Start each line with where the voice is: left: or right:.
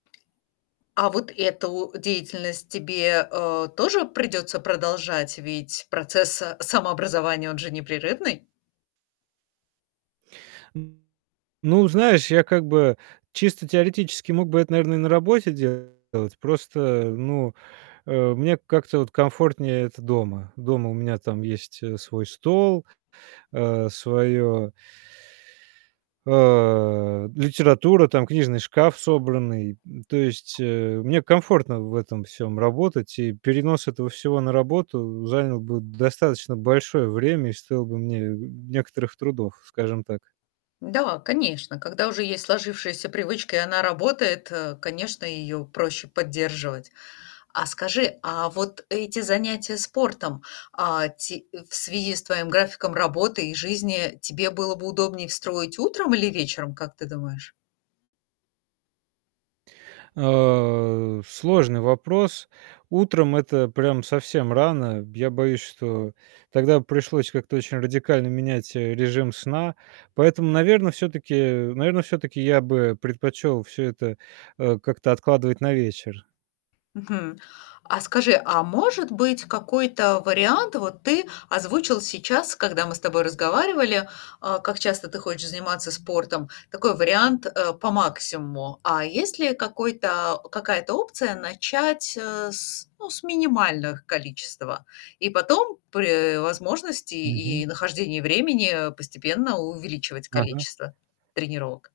left: А вот эту деятельность тебе, э, тоже придется продолжать? Ведь процесс самообразования, он же непрерывный.
right: Ну, знаешь, я как бы чисто теоретически мог бы это, наверно, и на работе делать. Просто, ну, э, мне как-то вот комфортнее это дома. Дома у меня там есть, э, свой стол, э, свое э, литература, там книжный шкаф собранный, м. То есть, э, мне комфортно в этом всём работать, и перенос этого всего на работу занял бы д достаточно большое время и стоил бы мне некоторых трудов, скажем так.
left: Да, конечно. Когда уже есть сложившаяся привычка и она работает, э, конечно, ее проще поддерживать. А скажи, а вот эти занятия спортом, а, ти э, в связи с твоим графиком работы и жизни тебе было бы удобнее строить утром или вечером, как ты думаешь?
right: А, сложный вопрос. Утром- это прям совсем рано. Я боюсь, что тогда б пришлось как-то очень радикально менять, э, режим сна, поэтому, наверно, всё-таки наверно, всё-таки я бы предпочел всё это, э, как-то откладывать на вечер.
left: Мгм. А скажи, а может быть какой-то вариант вот ты озвучил сейчас, когда мы с тобой разговаривали, а, как часто ты хочешь заниматься спортом, такой вариант, э, по максимуму, а есть ли какой-то какая-то опция начать, э, с ну, с минимальных количес тва и потом при возможности
right: Мгм.
left: и и нахождении времени постепенно увеличивать
right: Ага.
left: количество тренировок?